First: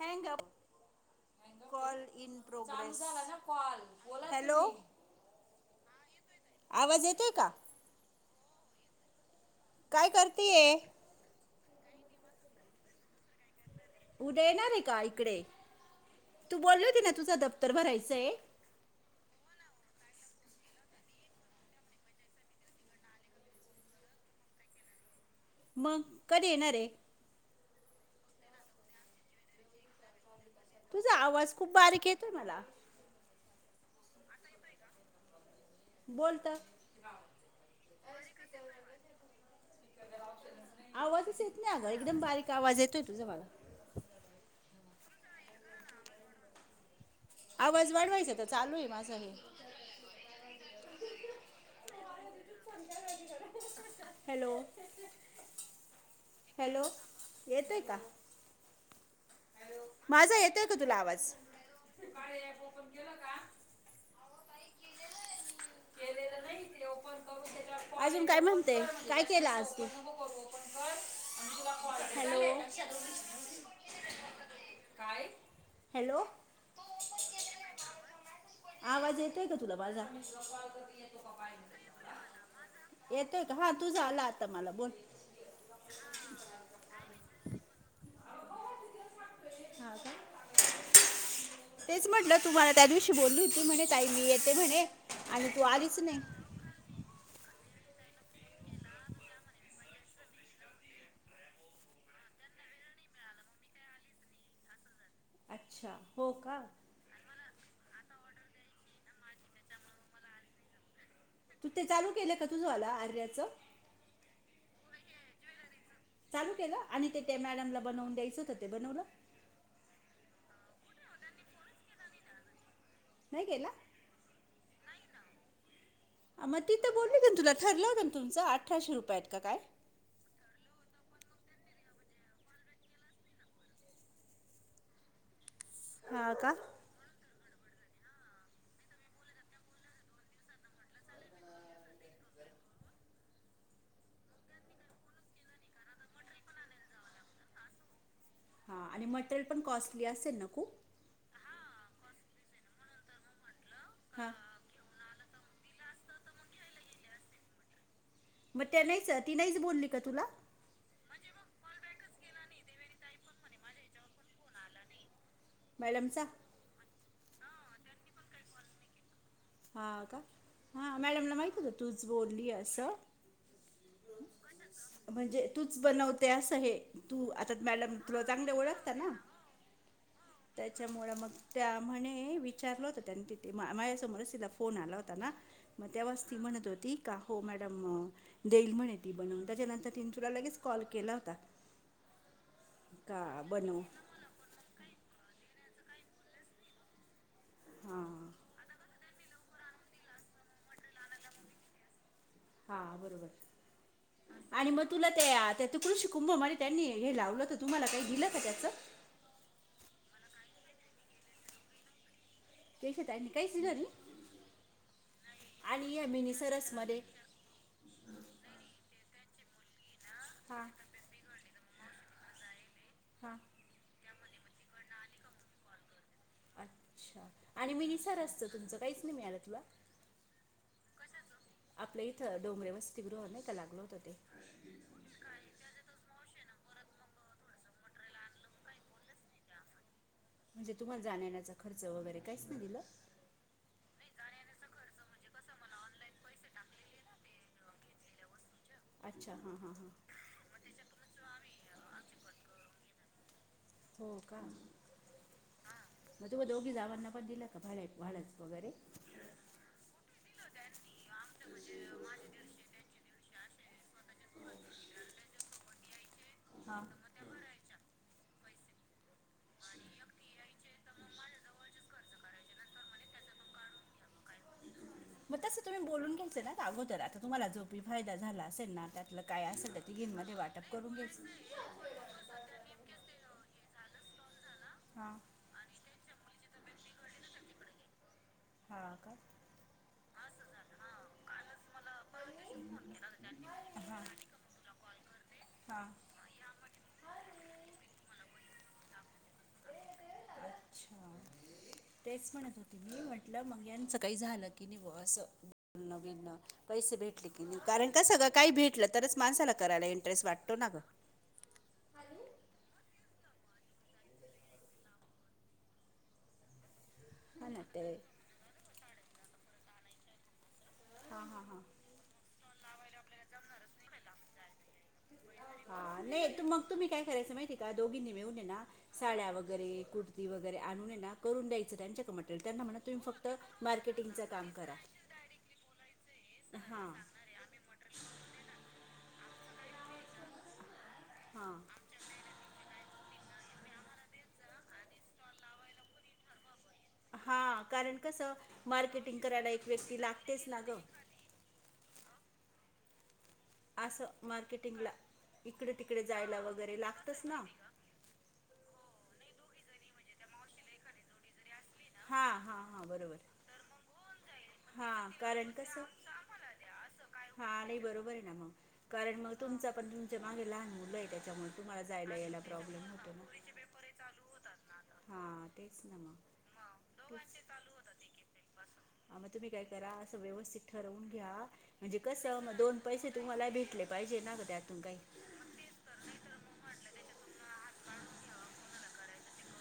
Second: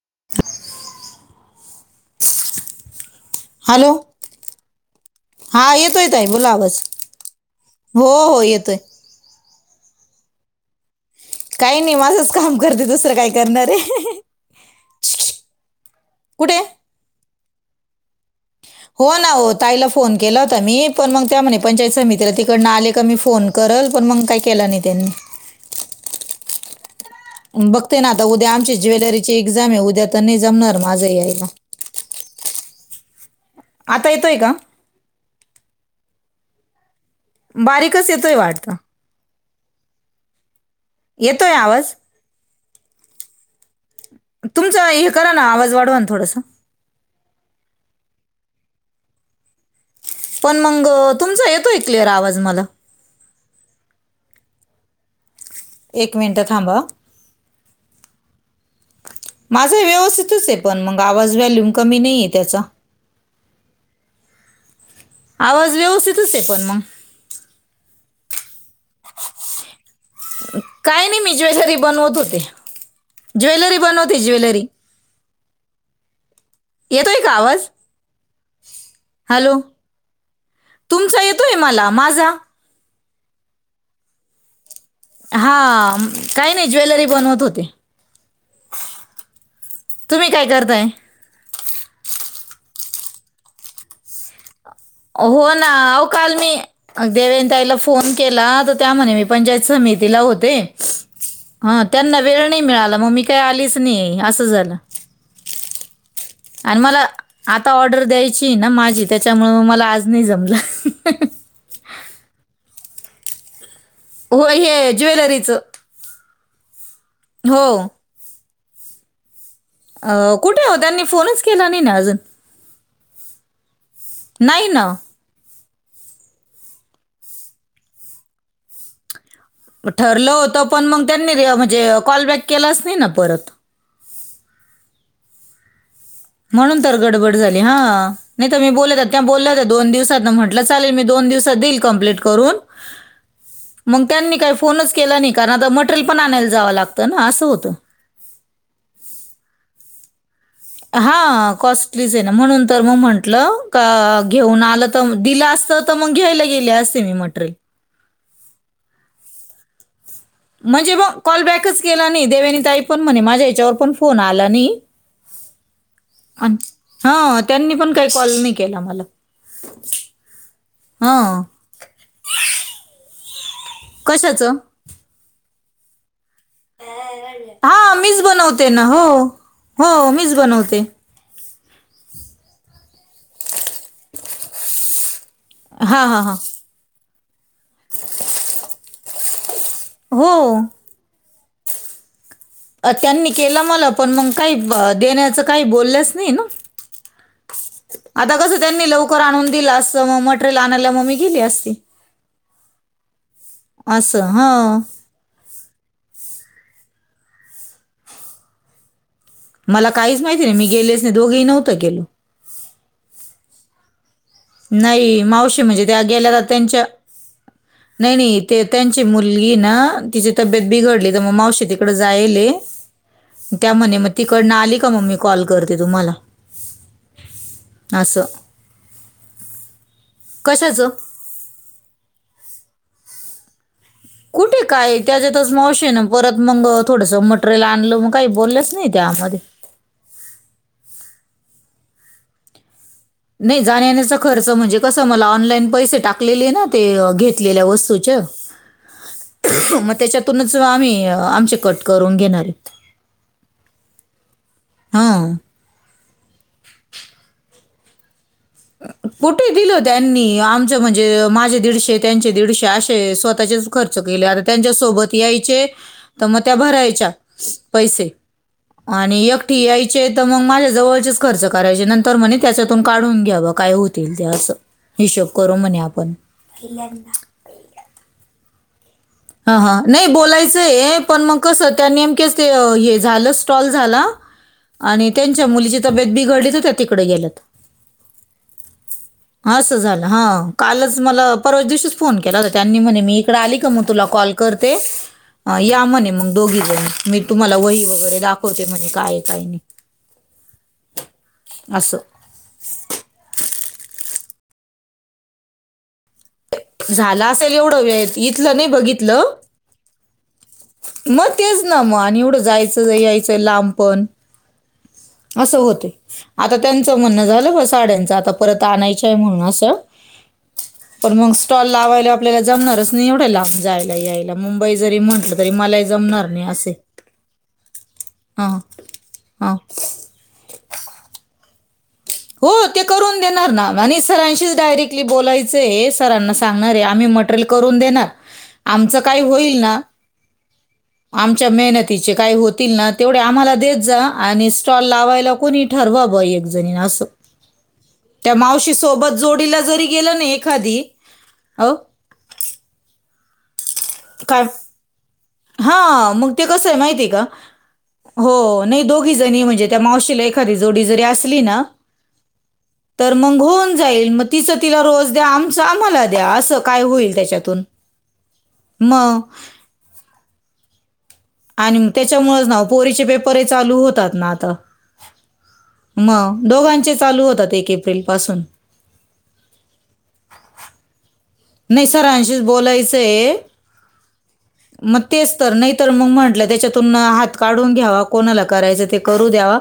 Hang up call in progress. Hello hello! हा येतोय ताई बोला आवाज तुम्ही येतोय का हो हो येतोय. काय करतीये? काही नाही माझंच काम करते दुसरं काही. उद्या येणार आहे का इकडे, कुठे तू बोलल ती ना तुझं दफ्तर भरायचंय. हो ना हो ताईला फोन केला होता मी, पण मग त्या म्हणे पंचायत समितीला तिकडन आले का मी फोन करल पण मग काही केला नाही त्यांनी. मंग कधी येणारे? बघते ना आता उद्या आमची ज्वेलरी ची एक्झाम आहे उद्या तर नाही जमणार. माझं तुझा यायला आवाज खूप बारीक येतोय मला. आता येतोय का? बोलता. बारीकच येतोय वाटतं. आवाजच येतोय येत नाही अगं आवाज एकदम बारीक आवाज येतोय तुझा मला. तुमचां हे करा ना आवाज वाढवा ना थोडस. आवाज वाढवायचा तर चालू आहे माझा हे. पण मंग तुमचा येतोय क्लिअर आवाज मला. हॅलो! एक मिनटात हॅलो! येतोय का? माझं माझा व्यवस्थितच आहे येतोय का पण तुला मग आवाज? व्हॅल्यूम कमी नाही आहे त्याचा आवाज व्यवस्थितच केलेलं आहे पण नाही मग ते ओपन अजून काय म्हणते काय केलं आज तू? काय नाही मी ज्वेलरी बनवत होते हॅलो. ज्वेलरी बनवते ज्वेलरी. काय हॅलो. येतोय का आवाज? आवाज येतोय का हॅलो तुला माझा? तुमचा येतोय मला माझा येतोय का हा. तूझा आला आता मला बोल. हा काही नाही ज्वेलरी बनवत होते. हा का तुम्ही काय करताय? तेच म्हटलं तुम्हाला त्या दिवशी बोलीती म्हणे ताई मी येते म्हणे. आणि हो तू ना आलीच अव नाही काल मी. अग देवयानी तईला फोन केला तर त्या म्हणे मी पंचायत समितीला होते. हा त्यांना वेळ नाही मिळाला मग् मी काही आलीच नाही असं झालं. अच्छा हो. का आणि मला आता ऑर्डर द्यायची, ना माझी त्याच्यामुळे मला आज नाही जमलं. [unintelligible] तू ते चालू केलं का तुझ आला आर्याच? होय हे ज्वेलरीचं. चालू केलं आणि ते त्या हो मॅडमला बनवून द्यायचं होतं ते बनवलं. अ कुठे हो त्यांनी फोनच केला नाही ना अजून. नाही केला. नाही ना. मग तिथं बोलली का ना तुला ठरलं होतं ना, तुमचं अठराशे रुपयात का काय? ठरलं होत पण मग त्यांनी म्हणजे कॉल बॅक केलाच नाही ना परत. हा का. म्हणून गडबड झाली हा नाही मी बोलत बोलला दोन दिवसात म्हटलं चालेल मग दोन दिवसात देई. कम्प्लीट करून. [inaudible] मग त्यांनी काही फोनच केला नाही. कारण आता मटेरियल पण आणायला जावं लागतं ना असं होतं. हा आणि मटेरियल पण कॉस्टली असेल ना खुप. हा कॉस्टलीच हे ना म्हणून तर मग म्हंटलं का हां घेऊन आलं त मग दिलं असतं तर मग घ्यायला गेले असते मी मटेरियल. मग त्या नाहीच ती नाहीच बोलली का तुला? म्हणजे मग कॉल बॅकच केला नाही. देवयानीताई पण म्हणे माझ्या याच्यावर पण फोन आला नाही. मॅडमचा. हा त्यांनी पण काही कॉल नाही केला मला. हा का हा मॅडमला माहित होतं तूच बोलली असं. कशाचं म्हणजे तुचं बनव ते असं हे तू आता हा मॅडम मीच तुला चांगले बनवते ओळखता हो ना. हो मीच बनवते. त्याच्यामुळं मग त्या म्हणे विचारलं होत त्यानी तिथे मा माझ्यासमोरच तिला फोन आला होता ना? मग हा हा तेंव्हाच हा ती म्हणत होती का हो मॅडम देईल म्हणे. ती बनवून त्याच्यानंतर तिनं हो तुला लगेच कॉल केला होता. अ त्यांनी का केलं बनव मला पण मग काही ब देण्याचं काही बोललंच नाही ना. हां आता कसं त्यांनी लवकर आणून दिलं असं म म्हट मटेरियल आणायला मग मी गेली असती हां बरोबर असं आणि हां. मग तुला त्या ते कृषी कुंभ मध्ये त्यांनी हे लावलं होतं तर तुम्हाला काही दिलं का त्याचं? मला काहीच माहिती नाही, मी गेलेच नाही दोघेही नव्हंत गे. [unintelligible] त्यांनी काहीच दिलं नाही. नाही मावशी म्हणजे आणि त्या या गेल्या मिनी का त्यांच्या सरसमध्ये नाही नाही ते त्यांची मुलगीची ना तिची हां तब्येत बिघडली तर मग मावशी तिकडे जायले हा. त्या म्हणे मग तिकडनं आली मग मी कॉल करते तुम्हाला अच्छा आणि मी निसार असं असतं तुमचं काहींच नाही मिळालं तुला. कशाचं? आपलं इथं डोंगरे वस्तीगृह नाही का लागलं होतं ते कुठे काय त्याच्यातच मग अशे हे ना परत मंग थोडसं म्हट मट्रेल आणलं मग काही बोललेच नाही त्यामध्ये म्हणजे तुम्हाला जाण्या येण्याचा खर्च वगैरे काहीच नाही दिलं. नाही जाण्या येण्याचा खर्च म्हणजे कसं मला ऑनलाईन पैसे टाकलेले ना ते अह घेतलेल्या वस्तूचे [unintelligible] हां हां हां मग त्याच्यातूनच आम्ही आमचे कट करून घेणारेत. हो का मग तुम्हा दोघी जावांना पण दिलं का भाड्या भाड्याने वगैरे कुठे दिलं त्यांनी आमचं म्हणजे माझे दीडशे त्यांचे दीडशे असे स्वतःचेच खर्च केले आता त्यांच्यासोबत यायचे तर मग त्या भरायच्या पैसे. आणि एकटी यायचे तर मग माझ्या जवळचेच खर्च करायचे नंतर म्हणे त्याच्यातून काढून घ्या मग काय होतील ते असं हिशेब मग करू तसं म्हणे तुम्ही आपण बोलून घ्यायचं ना अगोदर आता तुम्हाला जो फायदा झाला असेल ना. त्यातलं काय हा असेल तर हां नाही तिघींमध्ये वाटप करून बोलायचंय पण घ्यायचं मग कसं त्या नेमक्याच ते अह हे झाला स्टॉल झाला आणि हां त्यांच मुलीची तब्येत बिघडली तर त्या तिकडे गेल्यात हा. असं झालं हा कालच मला परवाच्या दिवशीच फोन केला होता त्यांनी म्हणे मी इकडे आली का मग हां तुला कॉल करते. अ या हां म्हणे मग दोघीजणी मी तुम्हाला वही वगैरे दाखवते म्हणजे काय ये काय [inaudible] असं तेच म्हणतं. मी म्हटलं [unintelligible] काही झालं की नाही ब असं बोलणं नवीन पैसे झालं भेटले की असेल नाही एवढं कारण का वेळ सगं काही इथलं नाही भेटलं तरच बघितलं माणसाला करायला इंटरेस्ट वाटतो ना ग मग तेच ना मग आणि एवढं जायचं यायचं लांबपण. असं होतेय. आता त्यांचं म्हणणं हा झालं ना ब ते साड्यांचं आता परत आणायच आहे म्हणून असं पण हां मग हां हां स्टॉल लावायला आपल्याला जमणारच निवढे ला जायला यायला मुंबई जरी म्हटलं तरी हा मलाही जमणार नाही मग असे तुम्ही काय करायचं माहितीय का दोघींनी मिळऊ नय हां ना साड्या हां वगैरे कुर्ती ती वगैरे आणून ये ना करून द्यायचं त्यांच्या क मटेरियल हो त्यांना म्हणा ते तुम्ही फक्त मार्केटिंगच काम करा. बोलायच सरांना सांणारे हां आम्ही मटरेल करून देणार आमचं काही होईल ना आमच्या हां मेहनतीच काही होतील ना तेवढे आम्हाला देत जा आणि स्टॉल लावायला कोणी ठरवा ब एक जणी असं- हां कारण कसं त्या मावशी सोबत मार्केटिंग करायला जोडीला एक जरी व्यक्ती गेलं लागतेच ना गं एखादी अब असं काय मार्केटिंकला इकडे तिकडे हां मग जायला ते कसं आहे वगैरे माहिती आहे लागतंस का ना हो नाइ दोघी जणी म्हणजे त्या मावशीला एखादी जोडी जरी असली ना हां हां हां तर बरोबर मग होऊन जाईल मग तिच तिला हां रोज द्या कारण आमच कसं आमाला द्या आस काय होईल तेच्यातून हां नाही बरोबर म माजे लाहान मुलंय तेच्यामुळ तुमाला जायला यायला त्याच्यामुळेच ना प्रॉब्लेम पोरीचे होतो पेपर चालू होतात ना आता हां तेच ना म मग दोघांचे चालू होतात एक एप्रिल पासून आ म तुमी काय करा असं व्यवस्थित ठरवून घ्या नाही म्हणजे कस सरांशीच मग दोन पैसे बोलायचंय तुम्हाला भेटले पाईजे ना ग त्यातून काइ मग तेच तर नइ तर म म्हंटलं तेच्यातून हात काढून घ्यावा कोणाला करायचं ते करू द्यावा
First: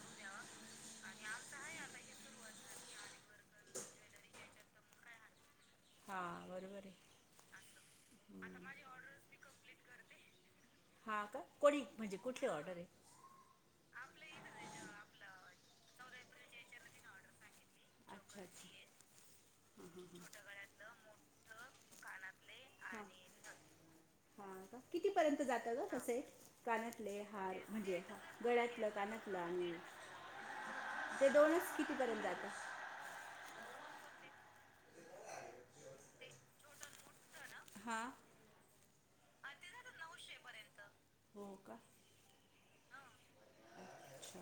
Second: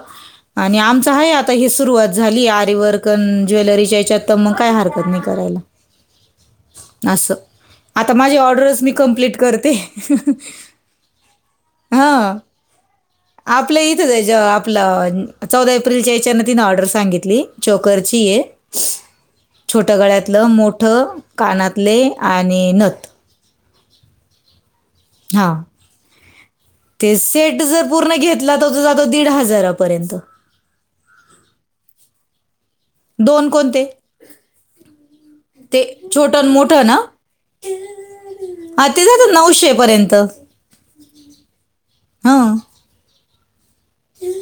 आणि आमचं हाय आता ही सुरुवात झाली आरीवर्कन ज्वेलरीच्या हेच्यात तर मंग काय हरकत नइ करायला हा बरोबरेय असं आता माझी ऑर्डरच मी कम्प्लीट करते हा का कोणी म्हणजे कुठली ऑर्डरे आपलं इथंचाय ज आपल चौदा एप्रिलच्या हच्यानं तिनं ऑर्डर सांगितली चोकरची अच्छा ये अच्छा छोट गळ्यातलं मोठं कानातले आणि नथ हा का कितीपर्यंत हां जातं ग तस हे कानातले ते हार सेट जर म्हणजे पूर्ण घेतला तर तो गळ्यातलं जातो दीड कानातलं आणि हजारापर्यंत ते दोनच कितीपर्यंत जात दोन कोणते ते छोट अन मोठ ना हा हा ते जातात नऊशे पर्यंत पर्यंत हो का हा अच्छा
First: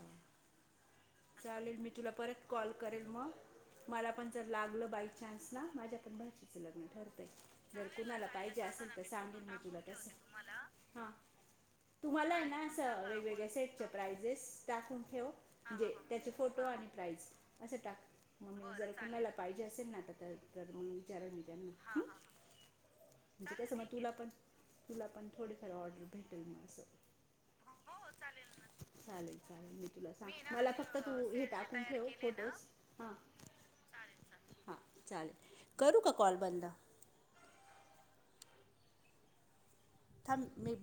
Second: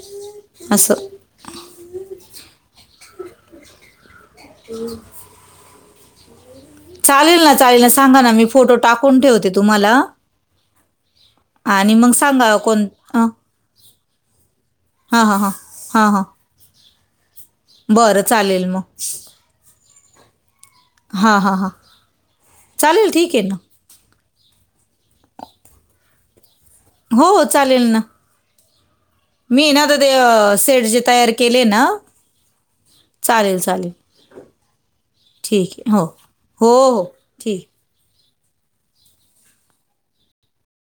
अस्सं चालेल मी तुला परत कॉल करेन म मला पण जर लागलं बाई चा चान्स ला माज्या पण भाषिक लग्नाय ठरतय चालेल ना चालेल जर ना सांगा कुनाला ना मी पाइजे फोटो असेल तर टाकून सांगेन ठेवते मी तुला तुम्हाला तस आणि तु मग मलाय सांगा ना कोण असं हां वेगवेगळ्या सेटचे प्रायजेस दाखवून हां ठेव हां हां म्हणजे हां हां त्याचे फोटो आणि प्राईज असं टाक बरं चालेल मग जर कुनाला पाइजे असेल ना जर तर म्हणून विचारन हां मी हां हां त्यांना चालेल ठीक आहे ना तस मग तुला पण थोडीफार ऑर्डर भेटेल मग असं हो चालेल ना चालेल मी चालेल ना आता ते तुला सांग मला सेट फक्त जे तू तयार हे केले ना टाकून ठेव फोटोज हां चालेल चालेल हां चालेल ठीके करू हो का कॉल बंद हो ठीक थांब मी पण